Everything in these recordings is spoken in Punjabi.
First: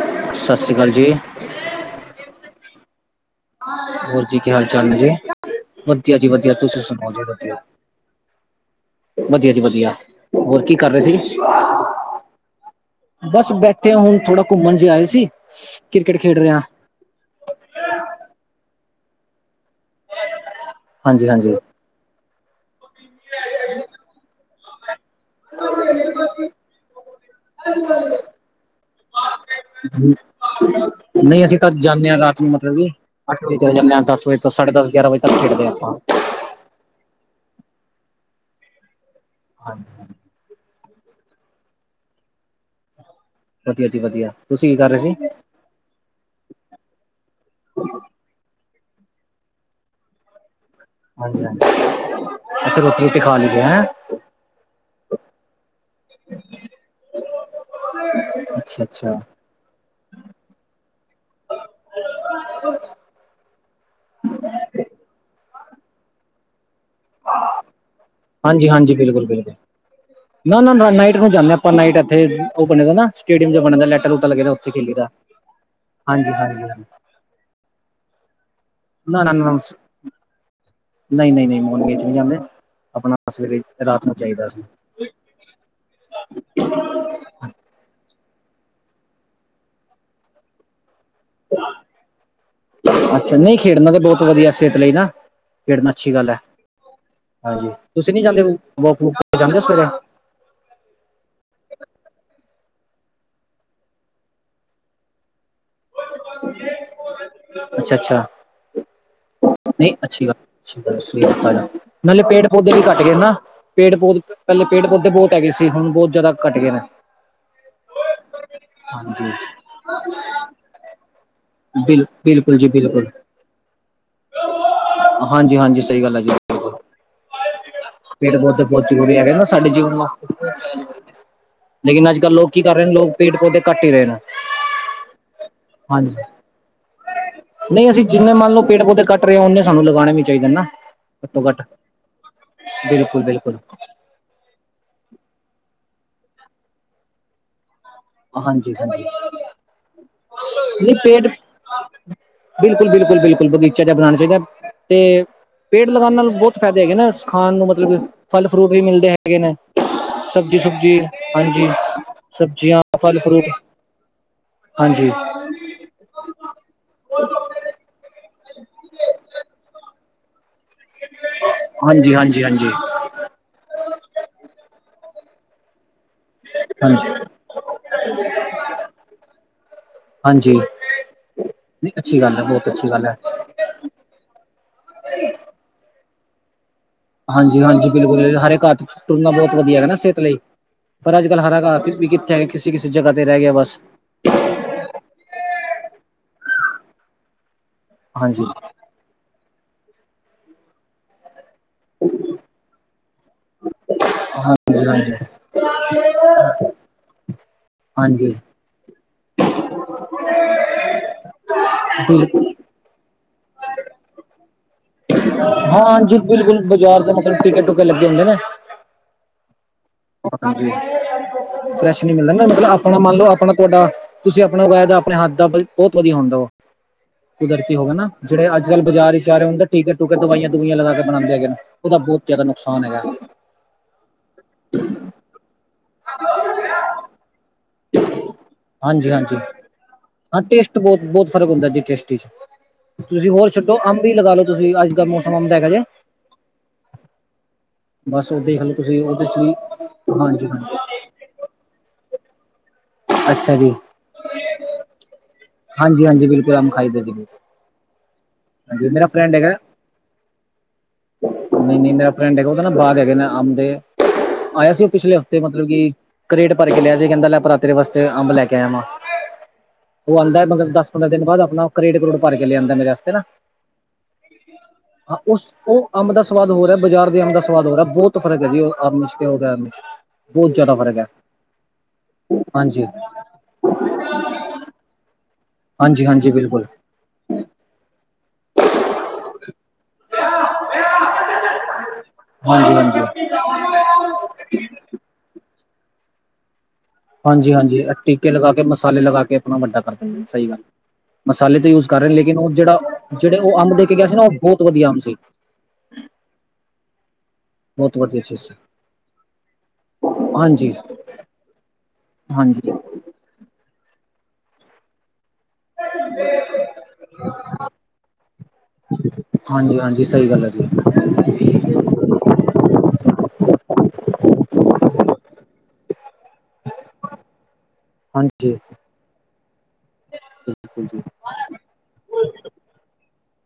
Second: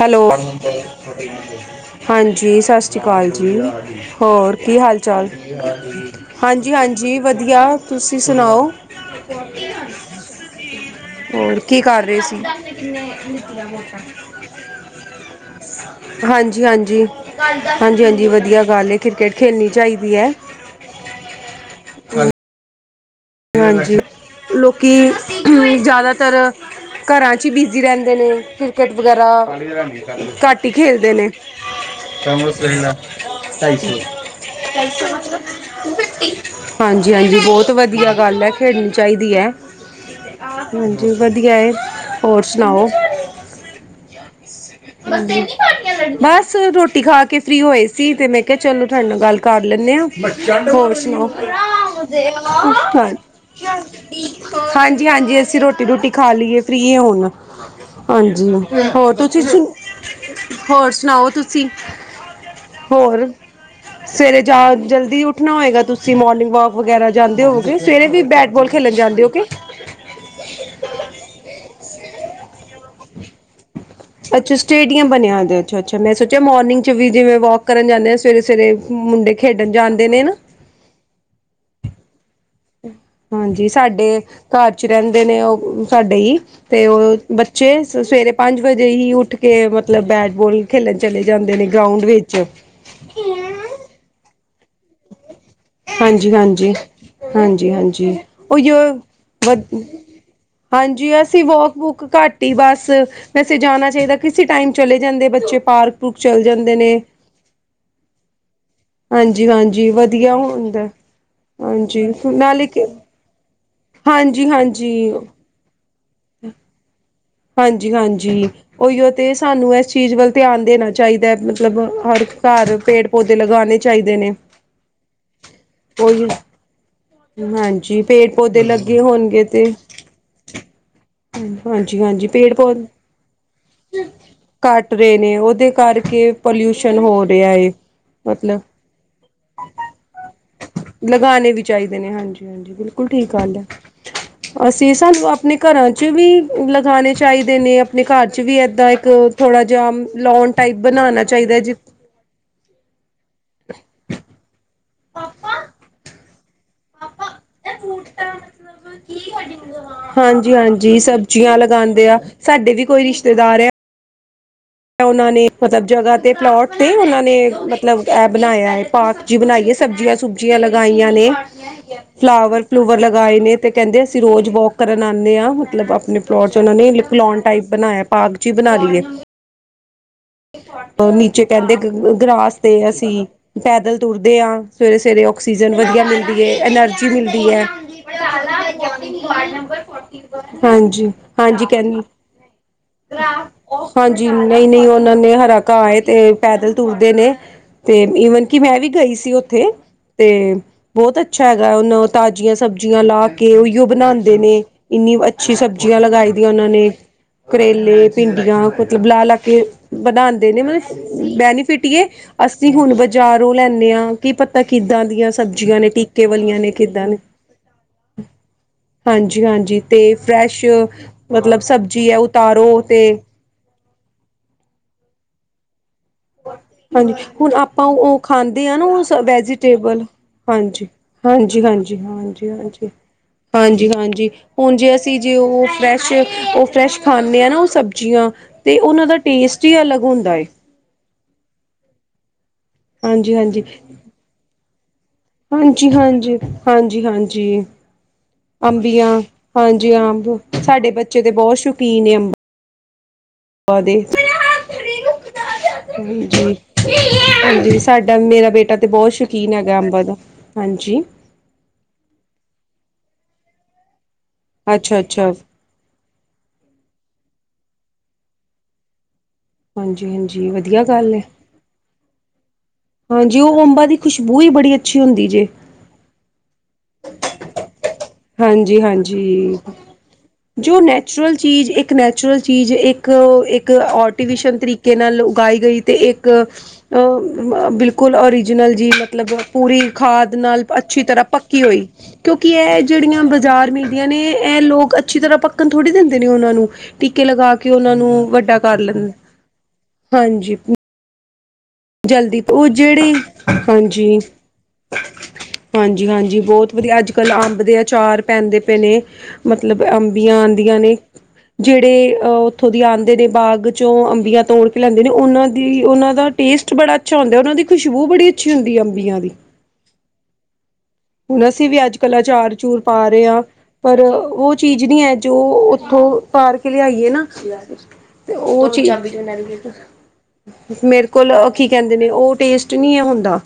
ਹੈਲੋ, ਸਤਿ ਸ੍ਰੀ ਅਕਾਲ ਜੀ ਹਾਂਜੀ, ਸਤਿ ਸ਼੍ਰੀ ਅਕਾਲ ਜੀ। ਹੋਰ ਕੀ ਹਾਲ ਚਾਲ ਵਧੀਆ ਜੀ ਵਧੀਆ ਤੁਸੀਂ ਸੁਣਾਓ ਹਾਂਜੀ-ਹਾਂਜੀ ਜੀ ਵਧੀਆ। ਤੁਸੀਂ ਸੁਣਾਓ ਵਧੀਆ ਜੀ ਵਧੀਆ ਹੋਰ ਕੀ ਕਰ ਰਹੇ ਸੀ ਹੋਰ ਕੀ ਕਰ ਰਹੇ ਸੀ? ਬਸ ਬੈਠੇ ਹੁਣ ਥੋੜਾ ਘੁੰਮਣ ਜਿਹੇ ਆਏ ਸੀ। ਕ੍ਰਿਕਟ ਖੇਡ ਰਹੇ ਹਾਂ ਹਾਂਜੀ-ਹਾਂਜੀ, ਹਾਂਜੀ-ਹਾਂਜੀ ਵਧੀਆ ਗੱਲ ਹੈ ਕ੍ਰਿਕਟ ਖੇਡਣੀ ਚਾਹੀਦੀ ਹੈ। ਹਾਂਜੀ-ਹਾਂਜੀ ਹਾਂਜੀ ਲੋਕੀ ਜ਼ਿਆਦਾਤਰ ਘਰਾਂ ਚ ਹੀ ਬਿਜ਼ੀ ਰਹਿੰਦੇ ਨੇ ਕ੍ਰਿਕਟ ਵਗੈਰਾ ਘੱਟ ਹੀ ਖੇਲਦੇ ਨੇ। ਨਹੀਂ ਅਸੀਂ ਤਾਂ ਜਾਂਦੇ ਹਾਂ ਰਾਤ ਨੂੰ ਕਮਸ ਮਤਲਬ ਕਿ ਰਦਾ ਅੱਠ ਵਜੇ ਚਲੇ ਜਾਂਦੇ ਸ ਹਾਂ ਦਸ ਵਜੇ ਤੋਂ ਸਾਢੇ ਦਸ ਗਿਆਰਾਂ ਵਜੇ ਤੱਕ ਖੇਡਦੇ ਹਾਂ ਆਪਾਂ [inaudible] ਹਾਂਜੀ-ਹਾਂਜੀ, ਬਹੁਤ ਵਧੀਆ ਗੱਲ ਹੈ, ਖੇਡਣੀ ਚਾਹੀਦੀ ਹੈ। ਹਾਂ ਜੀ, ਵਧੀਆ ਹੈ, ਹੋਰ ਸੁਣਾਓ? ਵਧੀਆ ਜੀ, ਵਧੀਆ। ਤੁਸੀਂ ਕੀ ਕਰ ਰਹੇ ਸੀ? [inaudible] ਬਸ ਰੋਟੀ ਖਾ ਕੇ ਫ਼੍ਰੀ ਹੋਏ ਸੀ, ਤੇ ਮੈਂ ਕਿਹਾ, ਚਲੋ ਤੁਹਾਡੇ ਨਾਲ ਗੱਲ ਕਰ ਲੈਂਨੇ ਆ। ਹਾਂਜੀ ਹਾਂਜੀ ਅੱਛਾ ਰੋਟੀ [inaudible] ਰੋਟੀ ਖਾ ਲਈ ਹੈ ਹਾਂਜੀ, ਹਾਂਜੀ। ਅਸੀਂ ਰੋਟੀ ਰੋਟੀ ਖਾ ਲਈ ਹੈ, ਫ਼੍ਰੀ ਹਾਂ ਹੁਣ। ਹਾਂਜੀ, ਅੱਛਾ ਅੱਛਾ ਹੋਰ ਤੁਸੀਂ ਸੁ, ਹੌਰ ਸੁਣਾਓ ਤੁਸੀਂ? ਹੋਰ ਸਵੇਰੇ ਜਾ ਜਲਦੀ ਉੱਠਣਾ ਹੋਵੇਗਾ, ਤੁਸੀਂ ਮੋਰਨਿੰਗ ਵਾਕ। ਵਗੈਰਾ ਜਾਂਦੇ ਹੋਵੋਗੇ। ਸਵੇਰੇ ਵੀ ਬੈਟ ਬਾਲ ਖੇਲਣ ਜਾਂਦੇ ਹੋ। ਨਾ-ਨਾ ਨਾਈਟ ਨੂੰ ਜਾਂਦੇ ਹਾਂ ਆਪਾਂ, ਨਾਈਟ ਇੱਥੇ ਉਹ ਬਣੇ ਹੋਏ ਨਾ, ਸ਼ੱਡੀਅਮ ਜਾ ਬਣਦੇਨੇ ਲਾਇਟਾ- ਲੁਟਾ ਲਗੇ ਨੇ ਅੱਛਾ ਉੱਥੇ। ਖੇਲੀ ਦਾ ਸਟੇਡੀਅਮ ਬਣਿਆ ਹੋ ਅੱਛਾ- ਅੱਛਾ, ਮੈਂ ਹਾਂਜੀ ਸੋਚਿਆ ਹਾਂਜੀ ਮੋਰਨਿੰਗ ਹਾਂਜੀ ਚ' ਵੀ। ਜਿਵੇਂ ਵਾਕ ਕਰਨ ਜਾਂਦੇ ਆ, ਸਵੇਰੇ-ਸਵੇਰੇ ਨਾ ਨਾ ਮੁੰਡੇ ਨਾ ਖੇਡਣ ਜਾਂਦੇ ਨੇ ਨਾ। ਨਹੀਂ- ਨਹੀਂ- ਨਹੀਂ। ਮੁੰਣਗੇ ਚ' ਨਹੀਂ ਜਾਂਦੇ। ਆਪਣਾ ਸਵੇਰੇ ਹਾਂਜੀ। ਸਾਡੇ ਰਾਤ ਨੂੰ ਚਾਹੀਦਾ ਸੀ ਘਰ ਚ' ਰਹਿੰਦੇ ਨੇ ਉਹ ਸਾਡੇ ਹੀ ਤੇ ਉਹ ਬੱਚੇ ਸਵੇਰੇ ਪੰਜ ਵਜੇ ਹੀ ਉੱਠ ਕੇ, ਮਤਲਬ ਬੈਟ-ਬਾਲ ਖੇਡਣ ਚਲੇ ਜਾਂਦੇ ਨੇ ਗਰਾਊਂਡ ਵਿੱਚ ਅੱਛਾ। ਨਹੀਂ ਖੇਡਣਾ ਤਾਂ ਬਹੁਤ ਵਧੀਆ ਸਿਹਤ ਲਈ ਨਾ। ਖੇਡਣਾ ਅੱਛੀ ਗੱਲ ਹਾਂਜੀ- ਹੈ ਹਾਂਜੀ- ਹਾਂਜੀ- ਤੁਸੀਂ ਹਾਂਜੀ। ਨੀ ਜਾਂਦੇ ਉਹੀ ਵੋਕ ਵੂਕ ਤੇ ਜਾਂਦੇ ਹੋ ਵਧ ਸਵੇਰੇ ਹਾਂਜੀ। ਅਸੀਂ ਵਾਕ-ਵੂਕ ਘੱਟ ਹੀ ਬਸ ਵੈਸੇ ਜਾਣਾ ਚਾਹੀਦਾ ਕਿਸੇ ਟਾਈਮ ਚਲੇ ਜਾਂਦੇ, ਬੱਚੇ ਪਾਰਕ ਪੁਰਕ ਚਲੇ ਜਾਂਦੇ ਨੇ। ਅੱਛਾ, - ਅੱਛਾ। ਹਾਂਜੀ ਹਾਂਜੀ ਨਹੀਂ, ਅੱਛੀ ਵਧੀਆ ਹੁੰਦਾ ਗੱਲ ਨਾਲੇ ਪੇੜ-ਪੌਦੇ ਵੀ ਘੱਟ ਗਏ ਨਾ। ਪੇੜ-ਪੌਦੇ ਹਾਂਜੀ ਪਹਿਲੇ ਪੇੜ-ਪੌਦੇ ਹਾਂਜੀ ਬਹੁਤ ਹੈਗੇ ਸੀ, ਹੁਣ ਬਹੁਤ ਜ਼ਿਆਦਾ ਘੱਟ ਗਏ ਨੇ। ਹਾਂਜੀ, ਹਾਂਜੀ, ਉਹੀਓ ਹਾਂਜੀ ਤੇ। ਸਾਨੂੰ ਇਸ ਚੀਜ਼ ਵੱਲ ਧਿਆਨ ਦੇਣਾ ਚਾਹੀਦਾ ਹੈ। ਮਤਲਬ ਬਿਲ ਹਰ ਬਿਲਕੁਲ ਜੀ ਘਰ ਬਿਲਕੁਲ ਪੇੜ-ਪੌਦੇ ਲਗਾਉਣੇ ਚਾਹੀਦੇ ਨੇ। ਹਾਂਜੀ ਹਾਂਜੀ ਸਹੀ ਗੱਲ ਹੈ ਉਹੀ ਜੀ ਹਾਂਜੀ ਪੇੜ ਪੌਦੇ ਬਹੁਤ ਲੱਗੇ ਜ਼ਰੂਰੀ ਹੈਗੇ ਨਾ ਹੋਣਗੇ ਤੇ ਸਾਡੇ ਜੀਵਨ ਲੇਕਿਨ ਅੱਜ ਹਾਂਜੀ-ਹਾਂਜੀ ਕੱਲ੍ਹ ਲੋਕ ਪੇੜ ਕੀ ਪੌ ਕਰ ਰਹੇ ਨੇ, ਲੋਕ ਪੇੜ ਪੌਦੇ ਕੱਟ ਹੀ ਰਏ ਨ। ਘੱਟ ਰਏ ਨੇ, ਓਦੇ ਕਰਕੇ ਪੋਲਿਊਸ਼ਨ ਹੋ ਰਿਆ ਏ, ਮਤਲਬ ਪਰ ਫੇਰ ਉਨੇ, ਸਾਨੂੰ ਲਗਾਉਣੇ ਵੀ ਚਾਹੀਦੇ ਨਾ। ਘੱਟੋ ਲਗਾਉਣੇ ਘੱਟ ਵੀ ਚਾਹੀਦੇ ਨੇ। ਹਾਂਜੀ, ਹਾਂਜੀ, ਬਿਲਕੁਲ ਠੀਕ ਗੱਲ ਹੈ। ਅਸੀਂ ਸਬ ਆਪਣੇ ਘਰਾਂ ਚ ਵੀ ਲਗਾਉਣੇ ਚਾਹੀਦੇ ਨੇ ਆਪਣੇ ਘਰ ਚ ਵੀ ਹਾਂਜੀ ਇੱਦਾਂ ਹਾਂਜੀ ਇੱਕ ਥੋੜਾ ਜਿਹਾ ਲੋਨ ਟਾਈਪ ਨਹੀਂ ਬਣਾਉਣਾ ਪੇੜ ਚਾਹੀਦਾ ਹੈ ਜੀ। ਬਿਲਕੁਲ ਬਿਲਕੁਲ ਬਿਲਕੁਲ ਬਗੀਚਾ ਜਿਹਾ ਬਣਾਉਣਾ ਚਾਹੀਦਾ ਤੇ ਪੇੜ, ਲਗਾਣ ਨਾਲ, ਬਹੁਤ ਫਾਇਦੇ ਹੈਗੇ ਨਾ ਉਸ 'ਚ ਨੇ ਹਾਂਜੀ- ਸਬਜ਼ੀ ਹਾਂਜੀ, ਸੁਬਜੀ ਸਬਜ਼ੀਆਂ ਹਾਂਜੀ ਲਗਾਂਦੇ ਆ। ਸਾਡੇ ਸਬਜ਼ੀਆਂ ਵੀ, ਕੋਈ ਫਲ ਫਰੂਟ ਰਿਸ਼ਤੇਦਾਰ ਐ ਹਾਂਜੀ ਉਨਾਂ ਨੇ, ਮਤਲਬ ਜਗ੍ਹਾ ਤੇ ਪਲੋਟ ਤੇ ਉਨਾਂ ਨੇ, ਮਤਲਬ ਐ ਬਣਾਇਆ ਏ ਪਾਰਕ ਜੀ ਬਣਾਈ ਏ ਸਬਜ਼ੀਆਂ- ਸੁਬਜ਼ੀਆਂ ਲਗਾਈਆਂ ਨੇ, ਹਾਂਜੀ ਹਾਂਜੀ ਫਲਾਵਰ ਹਾਂਜੀ -ਫਲੂਵਰ ਲਗਾਏ ਨੇ ਤੇ ਕੈਂਦੇ ਅਸੀਂ ਰੋਜ਼ ਵੋਕ ਕਰਨ ਆਂਨੇ ਆਂ ਮਤਲਬ ਆਪਣੇ ਪਲੋਟ ਚ ਉਹਨਾ ਨੇ ਹਾਂਜੀ [unintelligible] ਬਣਾਇਆ ਪਾਰਕ ਚ ਈ ਬਣਾ ਲਈਏ। ਹਾਂਜੀ ਨੀਚੇ, ਕੈੰਦੇ ਨਹੀਂ ਅੱਛੀ ਗੱਲ ਹੈ ਗਰਾਸ ਬਹੁਤ ਤੇ ਅੱਛੀ ਗੱਲ ਹੈ ਅਸੀਂ ਪੈਦਲ ਤੁਰਦੇ ਹਾਂ ਸਵੇਰੇ-ਸਵੇਰੇ ਆਕਸੀਜਨ ਵਧੀਆ ਮਿਲਦੀ ਹੈ ਐਨਰਜੀ ਮਿਲਦੀ ਹਾਂਜੀ, ਹੈ ਹਾਂਜੀ ਬਿਲਕੁਲ ਜ ਹਰੇ ਘਾਹ ਤੇ ਤੁਰਨਾ ਬਹੁਤ ਵਧੀਆ ਹੈਗਾ ਨਾ ਸਿਹਤ ਲਈ। ਹਾਂਜੀ ਪਰ ਅੱਜ ਕੱਲ੍ਹ ਹਰਾ ਹਾਂਜੀ ਘਾ ਕਹਿੰ ਵੀ ਚ ਕਿਸੀ ਕਿਸੀ ਜਗਾ ਤੇ ਰਹਿ ਗਿਆ ਬਸ। ਹਾਂਜੀ ਨਹੀਂ ਨਹੀਂ ਉਹਨਾਂ ਨੇ ਹਰਾ ਘਾਹ ਏ ਤੇ ਪੈਦਲ ਤੁਰਦੇ ਨੇ ਤੇ ਹਾਂਜੀ ਈਵਨ ਕਿ ਮੈਂ ਵੀ ਗਈ ਸੀ ਉੱਥੇ। ਤੇ ਬਹੁਤ ਅੱਛਾ ਹੈਗਾ ਉਹਨ ਤਾਜ਼ੀਆਂ ਸਬਜ਼ੀਆਂ ਲਾ ਕੇ ਕਿ ਉਹ ਬਣਾਦੇ ਨੇ ਹਾਂਜੀ ਹਾਂਜੀ ਇੰਨੀ ਅੱਛੀ ਸਬਜ਼ੀਆਂ ਲਗਾਈ ਦੀਆਂ ਉਹਨਾਂ ਨੇ। ਕਰੇਲੇ ਹਾਂਜੀ ਭਿੰਡੀਆ ਕੁਝ ਲਾ ਲਾ ਕੇ ਬਣਾਦੇ ਨੇ ਮਲਬ ਬੈਨੀ ਫਿਟੀਏ ਬਿਲਕੁਲ ਅਸੀਂ ਹੁਣ ਬਾਜ਼ਾਰੋਂ ਲੈਂਦੇ ਹਾਂ ਕੀ ਪਤਾ ਕਿੱਦਾਂ ਦੀਆਂ ਸਬਜ਼ੀਆਂ ਹਾਂ ਨੇ ਹਾਂਜੀ ਟੀਕੇ ਵਾਲੀਆਂ ਬਿਲਕੁਲ ਨੇ ਬਾਜ਼ਾਰ ਕਿੱਦਾਂ ਦੇ ਨੇ ਮਤਲਬ ਟੀਕੇ ਟੂਕੇ ਲੱਗੇ ਹੁੰਦੇ ਨੇ ਹਾਂਜੀ ਹਾਂਜੀ। ਅਤੇ ਫਰੈਸ਼ ਹਾਂਜੀ ਮਤਲਬ ਫਰੈਸ਼ ਸਬਜ਼ੀ ਨਹੀਂ ਹੈ ਮਿਲਦਾ ਨਾ ਮਤਲਬ ਉਤਾਰੋ ਆਪਣਾ ਅਤੇ ਮੰਨ ਲਓ ਆਪਣਾ ਤੁਹਾਡਾ ਤੁਸੀਂ ਆਪਣਾ ਉਗਾਇਆ ਦਾ ਆਪਣੇ ਹੱਥ ਦਾ ਬਹੁਤ ਵਧੀਆ ਹੁੰਦਾ ਵਾ। ਹਾਂਜੀ ਹੁਣ ਕੁਦਰਤੀ ਆਪਾਂ ਹੋਵੇ ਨਾ ਉਹ ਜਿਹੜੇ ਖਾਂਦੇ ਅੱਜ ਆ ਕੱਲ੍ਹ ਨਾ ਬਾਜ਼ਾਰ ਉਹ ਵਿਚ ਆਚਾਰ ਟੀਕੇ ਵੈਜੀਟੇਬਲ ਟੂਕੇ ਦਵਾਈਆਂ ਦਵਈਆਂ ਹਾਂਜੀ ਲਗਾ ਕੇ ਬਣਾਉਂਦੇ ਹੈਗੇ ਨੇ ਹਾਂਜੀ ਹਾਂਜੀ ਉਹਦਾ ਬਹੁਤ। ਜਿਆਦਾ ਹਾਂਜੀ ਨੁਕਸਾਨ ਹਾਂਜੀ ਹੈਗਾ। ਹਾਂਜੀ ਹਾਂਜੀ ਹੁਣ ਜੇ ਅਸੀਂ ਜੇ ਉਹ ਫਰੈਸ਼ ਉਹ ਫਰੈਸ਼ ਖਾਂਦੇ ਹਾਂ ਨਾ ਉਹ ਸਬ ਸੁਚੀਆਂ ਅਤੇ ਉਹਨਾਂ ਹਾਂਜੀ ਦਾ ਹਾਂਜੀ ਟੇਸਟ ਹੀ ਅਲੱਗ ਹੁੰਦਾ ਹਾਂ ਏ। ਟੇਸਟ ਬਹੁਤ- ਬਹੁਤ ਫ਼ਰਕ ਹੁੰਦਾ ਜੀ ਟੇਸਟੀ ਚ'। ਤੁਸੀਂ ਹਾਂਜੀ ਹੋਰ ਹਾਂਜੀ ਛੱਟੋ ਅੰਬ ਵੀ ਲਗਾ ਲੋ ਤੁਸੀਂ ਅੱਜ ਕੱਲਸ ਹਾਂਜੀ- ਹਾਂਜੀ- ਹਾਂਜੀ -ਹਾਂਜੀ। ਬਸ ਉਹ ਦੇਖ ਲਓ ਤੁਸੀਂ ਅੰਬੀਆਂ ਉਹਦੇ ਚ ਵੀ ਹਾਂਜੀ ਅਬ ਹਾਂਜੀ ਹਾਂਜੀ ਸਾਡੇ ਬੱਚੇ ਦੇ ਬਹੁਤ ਸ਼ੌਕੀਨ ਅੰਬ ਅੱਛਾ। ਜੀ ਹ ਹਾਂਜੀ ਹਾਂਜੀ ਬਿਲਕੁਲ ਅੰਬ ਖਾਈ ਦਾ ਜੀ ਹਾਂਜੀ। ਸਾਡਾ ਮੇਰਾ ਬੇਟਾ ਤਾਂ ਹਾਂਜੀ ਮੇਰਾ ਬਹੁਤ ਫਰੈਂਡ ਸ਼ੌਕੀਨ ਹੈਗਾ ਅੰਬਾ ਦਾ। ਹਾਂਜੀ। ਨਹੀਂ- ਨਹੀਂ ਮੇਰਾ ਫਰੈਂਡ ਹੈਗਾ ਉਹਦੇ ਨਾ ਬਾਗ ਹੈਗੇ ਨੇ ਆਮ ਦੇ। ਆਇਆ ਸੀ ਉਹ ਪਿਛਲੇ ਅੱਛਾ-ਅੱਛਾ, ਹਫ਼ਤੇ ਮਤਲਬ ਕਰੇਟ ਭਰ ਕੇ ਲਿਆ ਸੀ ਕਹਿੰਦਾ ਲੈ ਭਰਾਤਰੇ ਵਾਸਤੇ ਅੰਬ ਲੈ ਕੇ ਆਇਆ ਵਾ। ਉਹ ਆਂਦਾ ਹਾਂਜੀ-ਹਾਂਜੀ ਮਤਲਬ ਵਧੀਆ ਦਸ- ਪੰਦਰਾਂ ਗੱਲ ਏ। ਦਿਨ ਬਾਅਦ ਆਪਣਾ ਕਰੇੜ, ਕਰੋੜ ਭਰ ਕੇ ਲਿਆਦਾ ਮੇਰੇ ਵਾਸਤੇ ਨਾ ਹਾਂਜੀ, ਉਹ ਅੰਬਾ ਦੀ ਖੁਸ਼ਬੂ ਹੀ ਬੜੀ ਅੱਛੀ ਹਾਂ, ਹੁੰਦੀ ਉਸ ਜੇ, ਉਹ ਅੰਬ ਦਾ ਸਵਾਦ ਹੋ ਰੈ ਬਾਜ਼ਾਰ ਦੇ ਅੰਬ ਦਾ ਸਵਾਦ ਹੋ ਰਿਹਾ ਬਹੁਤ ਫਰਕ ਹੈ ਜੀ ਉਹ [unintelligible] ਆਪ ਨਸ਼ ਕੇ ਹੋ ਗਿਆ ਹਾਂਜੀ-ਹਾਂਜੀ। ਜੋ ਨੈਚੁਰਲ ਚੀਜ਼, ਇੱਕ ਨੈਚੁਰਲ ਚੀਜ਼ ਹਾਂਜੀ ਇੱਕ ਇੱਕ ਆਰਟੀਫਿਸ਼ਲ ਤਰੀਕੇ ਨਾਲ ਉਗਾਈ ਗਈ। ਤੇ ਹਾਂਜੀ ਇੱਕ ਹਾਂਜੀ ਬਿਲਕੁਲ ਬਿਲਕੁਲ, ਓਰੀਜਨਲ ਜੀਹੀ ਮਤਲਬ ਪੂਰੀ ਖਾਦ ਨਾਲ ਅੱਛੀ ਤਰ੍ਹਾਂ ਪੱਕੀ ਹੋਈ। ਕਿਉਂਕਿ ਹਾਂਜੀ ਇਹ ਹਾਂਜੀ ਜਿਹੜੀਆਂ ਬਾਜ਼ਾਰ ਮਹੀਨ ਆਂ ਨੇ ਇਹ ਲੋਕ ਅੱਛੀ ਤਰ੍ਹਾਂ ਪੱਕਣ ਥੋੜ੍ਹੀ ਦਿੰਦੇ ਨੇ ਉਹਨਾਂ ਨੂੰ। ਟੀਕੇ ਹਾਂਜੀ- ਲਗਾ ਕੇ ਹਾਂਜੀ ਉਹਨਾਂ ਨੂੰ ਟੀਕੇ ਲਗਾ ਵੱਡਾ ਕੇ, ਕਰ ਮਸਾਲੇ ਲੈਂਦੇ, ਲਗਾ ਕੇ ਆਪਣਾ ਵੱਡਾ ਕਰਦੇ ਸਹੀ ਹਾਂਜੀ ਗੱਲ। ਮਸਾਲੇ ਤੇ ਯੂ ਕਰਨ ਲੇਕਿਨ ਉਹ ਜਿਹੜਾ- ਜਿਹੜੇ ਉਹ ਅੰਬ ਦੇ ਕੇ ਗਿਆ ਸੀ ਹਾਂਜੀ ਨਾ ਉਹ ਬਹੁਤ ਵਧੀਆ ਅੰਬ ਸੀ। ਹਾਂਜੀ- ਹਾਂਜੀ ਬਹੁਤ ਵਧੀਆ ਅੱਜ ਕੱਲ੍ਹ ਆ ਵਦੇ ਬਹੁਤ ਵਧੀਆ ਆਚਾਰ ਚੀਜ਼ ਸੀ ਪੈਂਦੇ ਪਏ ਨੇ, ਮਤਲਬ ਅੰਬੀਆਂ ਹਾਂਜੀ ਆਉਂਦੀਆਂ ਨੇ। ਜਿਹੜੇ ਅਹ ਉੱਥੋਂ ਹਾਂਜੀ ਦੀ ਆਉਂਦੇ ਨੇ ਬਾਗ ਚੋਂ ਅੰਬੀਆਂ ਤੋੜ ਕੇ ਲੈਂਦੇ ਨੇ ਉਹਨਾਂ ਦੀ ਉਹਨਾਂ ਦਾ ਟੇਸਟ ਬੜਾ ਅੱਛਾ ਹੁੰਦਾ। ਉਹਨਾਂ ਦੀ ਖੁਸ਼ਬੂ ਬੜੀੱਛੀ ਹੁੰਦੀ ਹੈ ਅੰਬੀਆਂ ਦੀ। ਹਾਂਜੀ -ਹਾਂਜੀ ਸਹੀ ਗੱਲ ਹੈ। ਜੀ ਬਸ। ਅਸੀਂ ਵੀ ਅੱਜ ਕੱਲ੍ਹ ਅਚਾਰ- ਚੂਰ ਪਾ ਰਹੇ ਹਾਂ। ਪਰ ਉਹ ਚੀਜ਼ ਨਹੀਂ ਹੈ ਜੋ ਉੱਥੋਂ ਪਾਰ ਕੇ ਲਿਆਈਏ ਨਾ। ਤੇ ਹਾਂਜੀ ਉਹ ਚੀਜ਼ ਬਿਲਕੁਲ ਜੀ ਮੇਰੇ ਕੋਲ ਕੀ ਕਹਿੰਦੇ ਨੇ ਉਹ ਟੇਸਟ ਨਹੀਂ ਹੈ ਹੁੰਦਾ।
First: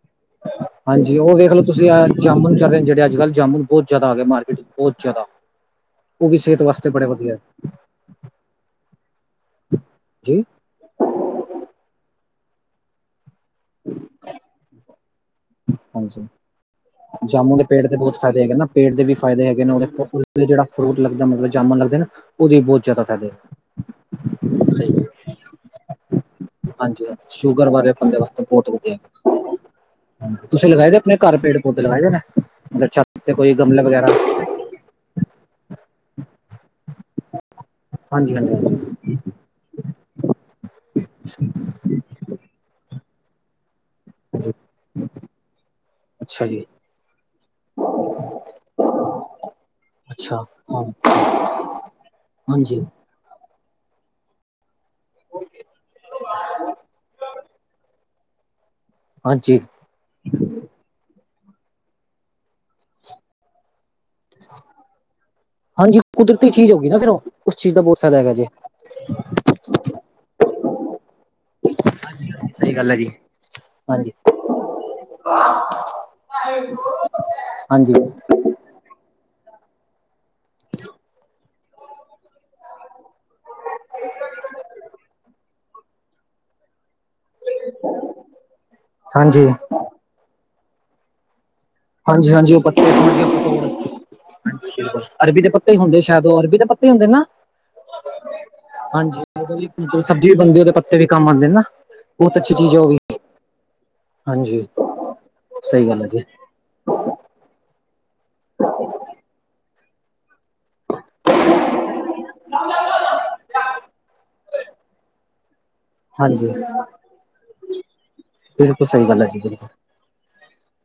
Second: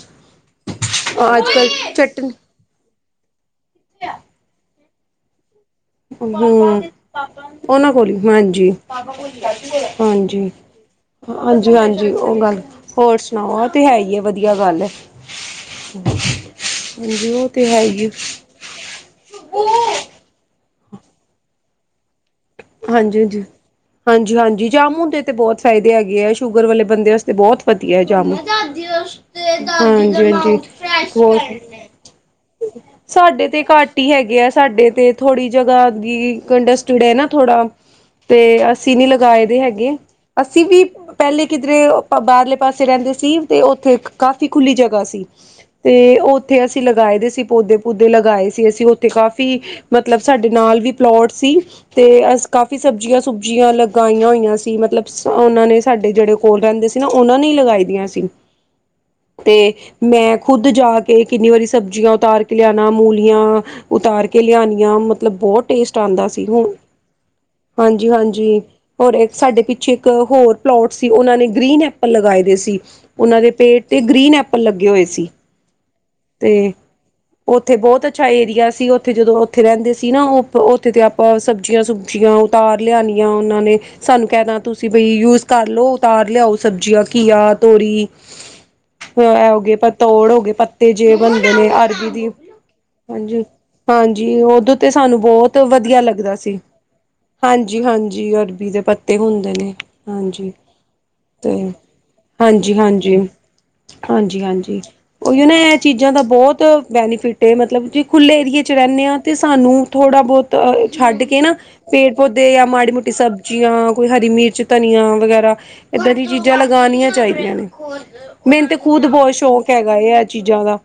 ਹਾਂਜੀ, ਉਹ ਅੱਜ ਵੇਖਲੋ ਤੁਸੀਂ ਕੱਲ੍ਹ ਆ ਚਟਨੀ ਜਾਮ ਚੱਲ ਜਿਹੜੇ ਅੱਜ ਕੱਲ੍ਹ ਜਾਮੁਨ ਨੂੰ ਬਹੁਤ ਜ਼ਿਆਦਾ ਆ ਗਏ ਮਾਰਕੀਟ ਚ' ਬਹੁਤ ਜ਼ਿਆਦਾ। ਉਹ ਹਮ, ਵੀ ਸਿਹਤ ਵਾਸਤੇ ਬੜੇ ਵਧੀਆ ਉਹਨਾਂ ਕੋਲ, ਹਾਂਜੀ ਜੀ, -ਹਾਂਜੀ। ਹਾਂਜੀ- ਹਾਂਜੀ ਉਹ ਗੱਲ, ਹੋਰ ਸੁਣਾਓ ਆ ਤੇ ਹੈ ਹੀ ਆ। ਵਧੀਆ ਗੱਲ। ਬ [unintelligible] ਜਾਮੂਨ ਦੇ ਪੇੜ ਦੇ ਬਹੁਤ ਫ਼ਾਇਦੇ ਹੈਗੇ ਨਾ ਪੇੜ ਦੇ ਵੀ ਫਾਇਦੇ ਹੈਗੇ ਨੇ ਉਹਦੇ ਹ ਫੂਟ ਲੱਗਦਾ ਜਾਮੁਨ ਲੱਗਦੇ। ਉਹਦੇ ਵੀ ਬਹੁਤ ਜ਼ਿਆਦਾ ਹਾਂਜੀ- ਫਾਇਦੇ ਹਾਂਜੀ- ਹੈਗੇ। ਹਾਂਜੀ- ਹਾਂਜੀ ਸਹੀ ਐ। ਜਾਮੁਨ ਦੇ ਤੇ ਬਹੁਤ ਫਾਇਦੇ ਹੈਗੇ ਆ। ਸ਼ੂਗਰ ਵਾਲੇ ਹਾਂਜੀ, ਬੰਦੇ ਵਾਸਤੇ ਬਹੁਤ ਸ਼ੂਗਰ ਵਾਲੇ ਵਧੀਆ ਬੰਦੇ ਜਾਮੁਨ। ਵਾਸਤੇ ਹਾਂਜੀ- ਬਹੁਤ ਹਾਂਜੀ ਵਧੀਆ, ਹੈ। ਹੋਰ ਨਾ ਸਾਡੇ ਤੇ ਘੱਟ ਹੀ ਹੈਗੇ ਆ। ਸਾਡੇ ਤੇ ਥੋੜ੍ਹੀ ਜਗ੍ਹਾ ਦੀ ਕੰਡਸਟਡ ਨਾ ਥੋੜਾ। ਤੇ ਹਾਂਜੀ-ਹਾਂਜੀ, ਅਸੀਂ ਨੀ ਲਗਾਏ ਦੇ ਹੈਗੇ। ਅਸੀਂ ਵੀ ਪਹਿਲੇ ਕਿਧਰੇ ਬਾਹਰਲੇ ਪਾਸੇ ਰਹਿੰਦੇ ਸੀ ਤੇ ਉੱਥੇ ਕਾਫੀ ਖੁੱਲੀ ਜਗ੍ਹਾ ਸੀ। ਤੇ ਔਹ ਅੱਛਾ ਜੀ, ਓਥੇ ਅਸੀਂ ਲਗਾਏ ਦੇ ਸੀ ਪੌਦੇ -ਪੂਦੇ ਲਗਾਏ ਸੀ, ਅਸੀਂ ਓਥੇ ਕਾਫ਼ੀ। ਮਤਲਬ ਅੱਛਾ, ਸਾਡੇ ਨਾਲ ਹਾਂ, ਵੀ ਪਲੋਟ ਸੀ। ਤੇ ਅਸ ਕਾਫੀ ਹਾਂਜੀ। ਸਬਜ਼ੀਆਂ -ਸੁਬਜ਼ੀਆਂ ਲਗਾਈਆਂ ਹੋਈਆਂ ਸੀ। ਮਤਲ ਮਤਲਬ ਸ ਔਨਾਂ ਨੇ ਸਾਡੇ ਜੇੜੇ ਕੋਲ ਰੈੰਦੇ ਸੀ ਨਾ ਓਹਨਾਂ ਨੇ ਲਗਾਈ ਦੀਆਂ ਸੀ। ਤੇ ਹਾਂਜੀ, ਮੈਂ ਖੁੱਦ ਜਾ ਕੇ ਕਿੰਨੀ ਵਾਰੀ ਸਬਜ਼ੀਆਂ ਉਤਾਰ ਕੇ ਲਿਆਣਾ, ਮੂਲੀਆਂ ਉਤਾਰ ਕੇ ਲਿਆਣੀਆਂ। ਮਤਲਬ ਬਹੁਤ ਟੇਸਟ ਆਂਦਾ ਸੀ। ਹੁ ਕਿਦਰੋ ਹਾਂਜੀ- ਹਾਂਜੀ, ਔਰ ਏਕ ਸਾਡੇ ਪਿੱਛੇ ਇੱਕ ਹੋਰ ਪਲੋਟ ਸੀ। ਔਨਾਂ ਨੇ ਗ੍ਰੀਨ ਐਪਲ ਲਗਾਏ ਦੇ ਸਹੀ ਸੀ ਗੱਲ ਐ ਜੀ। ਔਨਾਂ ਦੇ ਪੇੜ ਤੇ ਹਾਂਜੀ, ਗ੍ਰੀਨ ਐਪਲ ਲੱਗੇ ਹੋਏ ਸੀ। ਤੇ ਔਥੇ ਹਾਂਜੀ, ਬੌਤ ਅੱਛਾ ਏਰੀਆ ਸੀ ਔਥੇ ਜਦੋਂ ਔਥੇ ਰੈੰਦੇ ਸੀ ਨਾ ਓਹ ਓਥੇ ਤੇ ਆਪਾਂ ਸਬਜ਼ੀਆਂ- ਸੁਬਜ਼ੀਆਂ ਉਥ ਤਾਰ ਲਿਆਣੀਆ ਓਨਾਂ ਨੇ, ਸਾਨੂੰ ਕੈਣਾ ਤੁਸੀਂ ਬਈ ਯੂਜ ਕਰ ਲੋ ਉਤਾਰ ਲਿਆਓ ਸਬਜ਼ੀਆਂ-ਘੀਆ, ਤੋਰੀ ਹਾਂਜੀ, ਐ ਹੋਗੇ। ਤੋੜ ਹੋ ਗੇ ਪੱਤੇ ਜੇ ਬਣਦੇ ਨੇ ਅਰ ਹਾਂਜੀ ਹਾਂਜੀ, ਓਹ ਪਤੇ ਸਮਝਗੇ ਹਾਂਜੀ ਉਦੋਂ ਤੇ ਪਤੋੜ। ਸਾਨੂੰ ਅਰਬੀ ਦੇ ਬਹੁਤ ਪੱਤੇ ਵਧੀਆ ਹੁੰਦੇ ਸੈ਼ਦ ਲੱਗਦਾ ਓਹ ਸੀ ਅਰਬੀ ਦੇ ਪੱ ਤੇ ਹੁੰਦੇ ਨਾ। ਹਾਂਜੀ ਹਾਂਜੀ, ਅਰਬੀ ਦੇ ਪੱਤੇ ਹਾਂਜੀ ਹੁੰਦੇ ਉਹਦੇ ਨੇ, ਵੀ ਸਬਜ਼ੀ ਵੀ ਹਾਂਜੀ। ਬਣਦੀ ਉਹਦੇ ਪੱਤੇ ਵੀ ਕੰਮ ਆਉਂਦੇ ਨੇ ਤੇ ਨਾ ਬਹੁਤ ਅੱਛੀ ਚੀਜ਼ ਹੈ ਉਹ ਵੀ ਹਾਂਜੀ-ਹਾਂਜੀ, ਹਾਂਜੀ ਹਾਂਜੀ-ਹਾਂਜੀ ਓਹੀ ਨਾ ਐਹ ਸਹੀ ਗੱਲ ਹੈ ਚੀਜ਼ਾਂ ਜੀ ਦਾ ਬੌਤ ਬੈਨੀਫਿਟ ਏ ਮਤਲਬ ਕਿ ਖੁੱਲ੍ਹੇ ਏਰੀਏ 'ਚ ਰੈੰਣੇ ਆਂ ਤਾਂ ਸਾਨੂੰ ਥੋੜ੍ਹਾ ਬੌਤ ਛੱਡ ਕੇ ਨਾ ਪੇੜ ਪੌਦੇੇ ਯਾ ਮਾੜੀ ਮੋਟੀ ਸਬਜ਼ੀਆਂ ਕੋਈ ਹਰੀ-ਮਿਰਚ ਧਨੀਆਂ ਵਗੈਰਾ। ਏਦਾਂ ਦੀ ਹਾਂਜੀ ਚੀਜ਼ਾਂ ਲਗਾਣੀਆਂ ਚਾਹੀਦੀਆਂ ਨੇ, ਮੈਨੂੰ ਤੇ ਬਿਲਕੁਲ ਖੁਦ ਸਹੀ ਗੱਲ ਹੈ ਬੌਤ ਜੀ ਬਿਲਕੁਲ ਸ਼ੌਕ ਹੈ ਗਾਏ ਐਹ ਚੀਜ਼ਾਂ ਦਾ।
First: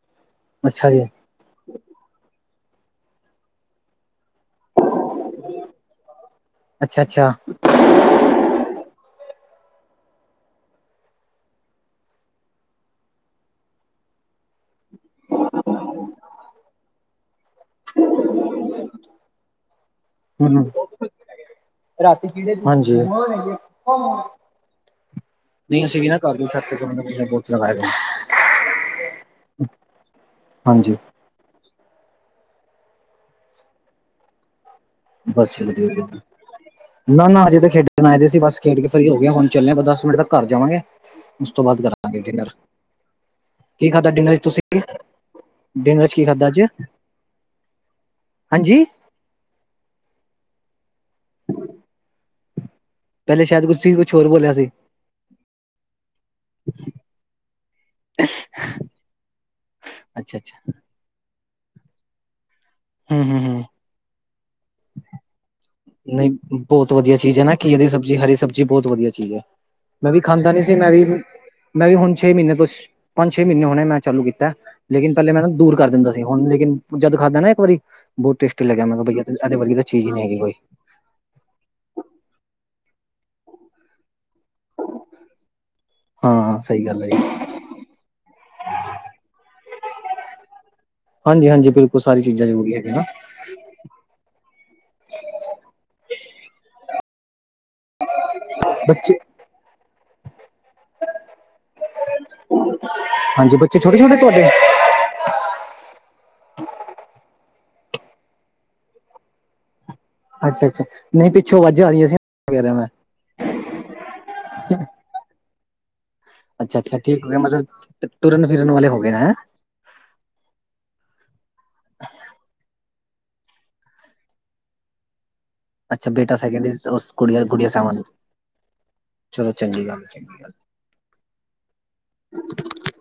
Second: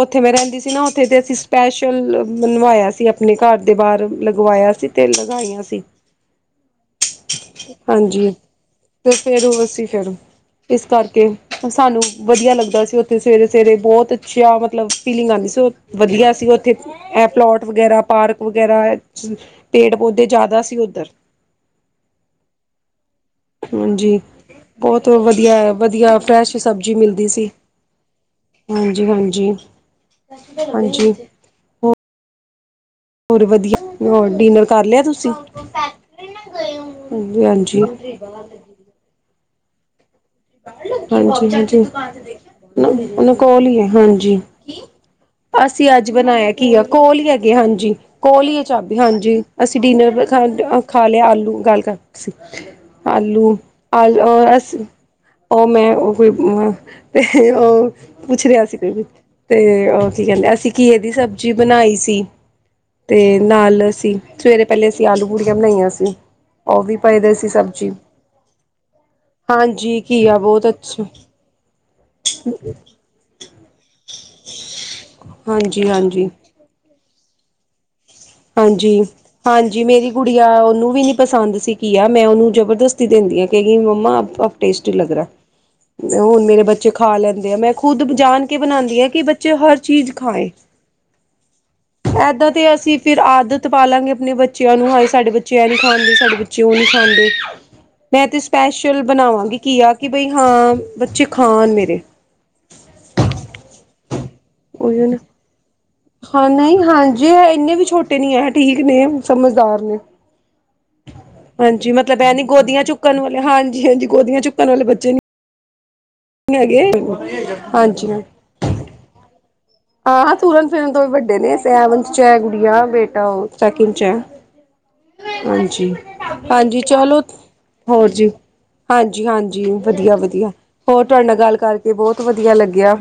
ਔਥੇ ਮੈਂ ਰੈੰਦੀ ਸੀ ਨਾ ਅੱਛਾ ਜੀ ਔਥੇ ਦੇਸੀ ਸਪੈਸ਼ਲ ਬਨਵਾਇਆ ਸੀ ਆਪਣੇ ਘਰ ਦੇ ਬਾਰ ਲਗਵਾਇਆ ਸੀ। ਤੇਲ ਲਗਾਈਆਂ ਸੀ, ਅੱਛਾ ਅੱਛਾ ਹਾਂਜੀ। ਤੇ ਫੇਰ ਓਹ ਅਸੀਂ ਫੇਰ ਇਸ ਕਰਕੇ ਸਾਨੂੰ ਵਧੀਆ ਲੱਗਦਾ ਸੀ ਔਥੇ ਸਵੇਰੇ-ਸਵੇਰੇ ਬੌਤ ਅੱਛਾ ਮਤਲਬ ਫੀਲਿੰਗ ਆਂਦੀ ਸੀ। ਵਧੀਆ ਸੀ ਔਥੇ ਐ ਪਲੋਟ ਵਗੈਰਾ, ਪਾਰਕ ਵਗੈਰਾ। ਐ ਪੇੜ ਪੌਦੇ ਹਮ ਜੈਦਾ ਹਮ ਸੀ ਔਧਰ। ਹਾਂਜੀ। ਬੌਤ ਵਧੀਐ, ਨਹੀਂ ਅਸੀਂ ਵੀ ਨਾ ਵਧੀਆ ਘਰ ਦੇ ਫਰੈਸ਼ ਛੱਤ ਤੇ ਸਬਜ਼ੀ ਗਮਲੇ ਮਿਲਦੀ ਸੀ। ਬਹੁਤ ਲਗਾਏ ਹੋਏ ਨੇ। ਹਾਂਜੀ ਹਾਂਜੀ, ਹਾਂਜੀ। ਹੋ ਹੋਰ ਵਧੀਆ, ਹੋਰ ਡਿਨਰ ਕਰ ਲਿਆ ਤੁਸ ਬਸ ਚ ਲਗੇ ਲੈਗੇ, ਨਾ-ਨਾ ਹਜੇ ਤੇ ਹਾਂਜੀ ਖੇਡਣ ਆਏ ਦੇ ਸੀ ਬਸ। ਖੇਡ ਕੇ ਫਰੀ ਹੋ ਗਿਆ, ਹੁਣ ਚੱਲਿਆ ਦਸ ਮਿੰਟ ਤੱਕ। ਘਰ ਜਾਵਾਂਗੇ ਹਾਂਜੀ ਉਸ ਤੋਂ ਬਾਅਦ ਕਰਾਂਗੇ ਡਿਨਰ ਹਾਂਜੀ, ਔਨਾਂ ਕੋਲ ਈ ਏ, ਕੀ ਖਾਧਾ ਡਿਨਰ ਹਾਂਜੀ। 'ਚ ਤੁਸੀਂ ਅਸੀਂ ਡਿਨਰ ਅੱਜ 'ਚ ਕੀ ਖਾਧਾ ਬਣਾਇਆ ਅੱਜ ਘੀਆ। ਕੋਲ ਹੀ ਹੈਗੇ ਹਾਂਜੀ ਕੋਲ ਹੀ ਏ ਹਾਂਜੀ ਚਾਬੀ, ਹਾਂਜੀ। ਅਸੀਂ ਡਿਨਰ ਖਾ ਖਾ ਲਿਆ ਆਲੂ ਗਾਲ ਕਰ। ਸੀ ਪਹਿਲੇ ਆਲੂ ਸ਼ਾਇਦ ਕੁਛ ਤੁਸੀਂ ਕੁਛ ਆਲ ਹੋਰ ਬੋਲਿਆ ਅ ਸੀ ਅਸ ਓਹ ਮੈਂ ਓਹ ਹੀ ਉੰ ਤੇ ਓਹ ਪੁੱਛ ਰਿਹਾ ਸੀ ਕੋਈ। ਤੇ ਔ ਕੀ ਅੱਛਾ ਕੈੰਦੇ ਅੱਛਾ ਅਸੀਂ ਕੀ ਘੀਏ ਦੀ ਸਬਜ਼ੀ ਬਣਾਈ ਸੀ, ਹਮ ਤੇ ਹਮ ਹਮ ਨਾਲ ਅਸੀਂ ਸਵੇਰੇ ਪੈਲੇ ਅਸੀਂ ਆਲੂ-ਪੂੜੀਆਂ ਬਣਾਈਆਂ ਸੀ ਨਹੀਂ ਓਹ ਬਹੁਤ ਵੀ ਵਧੀਆ ਪਏ ਦੇ ਚੀਜ਼ ਹੈ ਸੀ ਨਾ ਘੀਏ ਦੀ ਸਬਜ਼ੀ। ਹਰੀ ਸਬਜ਼ੀ ਬਹੁਤ ਵਧੀਆ ਚੀਜ਼ ਹੈ ਹਾਂਜੀ ਮੈਂ ਵੀ ਕੀ ਖਾਂਦਾ ਨੀ ਸੀ ਮੈਂ ਵੀ। ਮੈਂ ਵੀ ਹੁਣ ਛੇ ਮਹੀਨੇ ਤੋਂ ਪੰਜ-ਛੇ ਮਹੀਨੇ ਹੁਣੇ ਮੈਂ ਚਾਲੂ ਕੀਤੈ, ਲੇਕਿਨ ਪਹਿਲੇ ਮੈਂ ਨਾ ਦੂਰ ਹਾਂਜੀ ਕਰ ਦਿੰਦਾ ਸੀ, ਹਾਂਜੀ ਹੁਣ ਲੇਕਿਨ ਜਦ ਖਾਧਾ ਨਾ ਇੱਕ ਵਾਰੀ ਬਹੁਤ ਟੇਸਟੀ ਲੱਗਿਆ ਹਾਂਜੀ ਮੈਂ ਕਿਹਾ ਬਈ ਇਹਦੇ ਵਰਗੀ ਤਾਂ ਹਾਂਜੀ, ਚੀਜ਼ ਮੇਰੀ ਹੀ ਨਹੀਂ ਹੈਗੀ ਗੂੜੀਆ ਕੋਈ ਓਹਨੂੰ ਵੀ ਨੀ ਪਸੰਦ ਸੀ ਘੀਆ ਮੈਂ ਔਨੂੰ ਜਬਰਦਸਤੀ ਦੇੰਦੀ ਆ। ਕਹਿੰਦੀ ਮੰਮਾ ਅਬ ਟੇਸਟੀ ਲੱਗ ਰੇ। ਹੁਣ ਹਾਂ ਮੇਰੇ ਸਹੀ ਬੱਚੇ ਗੱਲ ਖਾ ਹੈ ਲੈਂਦੇ ਆ ਮੈਂ ਖੁਦ ਜਾਣ ਕੇ ਬਨਾਂਦੀ ਆਂ ਕਿ ਬੱਚੇ ਹਰ ਚੀਜ਼ ਖਾਏ। ਹਾਂਜੀ ਹਾਂਜੀ, ਬਿਲਕੁਲ ਸਾਰੀ ਚੀਜ਼ਾਂ ਏਦਾਂ ਤੇ ਜ਼ਰੂਰੀ ਹੈਗੀ ਅਸੀਂ ਨਾ। ਫਿਰ ਆਦਤ ਪਾਾਲਾਂਗੇ ਆਪਣੇ ਬੱਚਿਆਂ ਨੂੰ ਹਾਏ ਸਾਡੇ ਬੱਚੇ ਇਹ ਨੀ ਖਾਂਦੇ ਸਾਡੇ ਬੱਚੇ ਉਹ ਨੀ ਖਾਂਦੇ ਮੈਂ ਤੇ ਸਪੈਸ਼ਲ ਬੱਚੇ ਬਣਾਵਾਂਗੀ ਘੀਆ ਕਿ ਬਈ ਹਾਂ ਬੱਚੇ ਖਾਣ ਮੇਰੇ ਹਾਂਜੀ ਬੱਚੇ ਛੋਟੇ -ਛੋਟੇ ਤੁਹਾਡੇ? ਉਹੀ ਹਾਂ ਨਹੀਂ ਹਾਂਜੀ ਇੰਨੇ ਵੀ ਛੋਟੇ ਨੀ ਏ ਠੀਕ ਨੇ ਸਮਝਦਾਰ ਨੇ ਅੱਛਾ -ਅੱਛਾ ਨਹੀਂ ਪਿੱਛੋਂ ਵੱਜ ਆ ਹਾਂਜੀ ਰਹੀਆਂ ਸੀ ਮਤਲਬ ਇਹ ਨੀ ਗੋਦੀਆਂ ਮੈਂ ਚੁੱਕਣ ਵਾਲੇ ਹਾਂਜੀ- ਹਾਂਜੀ ਗੋਦੀਆਂ ਚੁੱਕਣ ਵਾਲੇ ਬੱਚੇ ਨੇ ਅੱਛਾ ਅੱਛਾ ਹੋ ਗਿਆ ਮਤਲਬ ਹਾਂਜੀ ਹਾਂ ਤੁਰਨ ਫਿਰਨ ਵਾਲੇ ਹੋ ਗਏ ਨਾ ਹਾਂ, ਤੁਰਨ ਫਿਰਨ ਤੋਂ ਵੀ ਵੱਡੇ ਨੇ ਸੇਵੇਣ ਚ ਹੈ ਗੁੜੀਆ ਬੇਟਾ ਚੈਕਿੰਗ ਚ ਹੈ। ਹਾਂਜੀ- ਅੱਛਾ ਬੇਟਾ ਸੈਕਿੰਡ ਇਜ਼ ਹਾਂਜੀ ਉਸ ਚਲੋ ਗੁੜੀਆ ਗੁੜੀਆ ਸੈਵਨ ਹੋਰ ਜੀ ਹਾਂਜੀ- ਚਲੋ ਹਾਂਜੀ ਚੰਗੀ ਗੱਲ ਵਧੀਆ- ਚੰਗੀ ਵਧੀਆ ਗੱਲ ਹੋਰ ਤੁਹਾਡੇ ਨਾਲ ਗੱਲ ਕਰਕੇ, ਬਹੁਤ ਵਧੀਆ ਲੱਗਿਆ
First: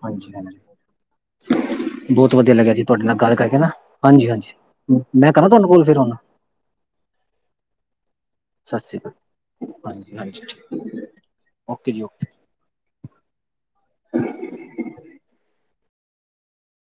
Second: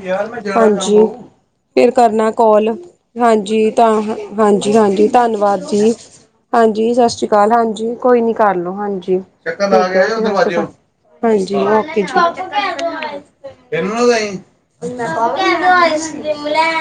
ਹਾਂਜੀ, ਫੇਰ ਕਰਨਾ ਬਹੁਤ ਵਧੀਆ ਲੱਗਿਆ ਕੋਲ, ਜੀ ਤੁਹਾਡੇ ਨਾਲ ਗੱਲ ਕਰਕੇ ਨਾ ਹਾਂਜੀ ਤਾਂ ਹਾਂਜੀ ਹਾਂਜੀ ਹਾਂਜੀ--ਹਾਂਜੀ ਮੈਂ ਕਰਾਂ ਧੰਨਵਾਦ ਤੁਹਾਨੂੰ ਕੋਲ ਜੀ। ਫਿਰ ਹੁਣ ਹਾਂਜੀ, ਸਤਿ ਸ਼੍ਰੀ ਅਕਾਲ, ਹਾਂਜੀ ਕੋਈ ਨੀ ਕਰਲੋ, ਸਤਿ ਸ਼੍ਰੀ ਹਾਂਜੀ- ਅਕਾਲ ਹਾਂਜੀ ਹਾਂਜੀ -ਹਾਂਜੀ ਓਕੇ ਜੀ [unintelligible] [inaudible]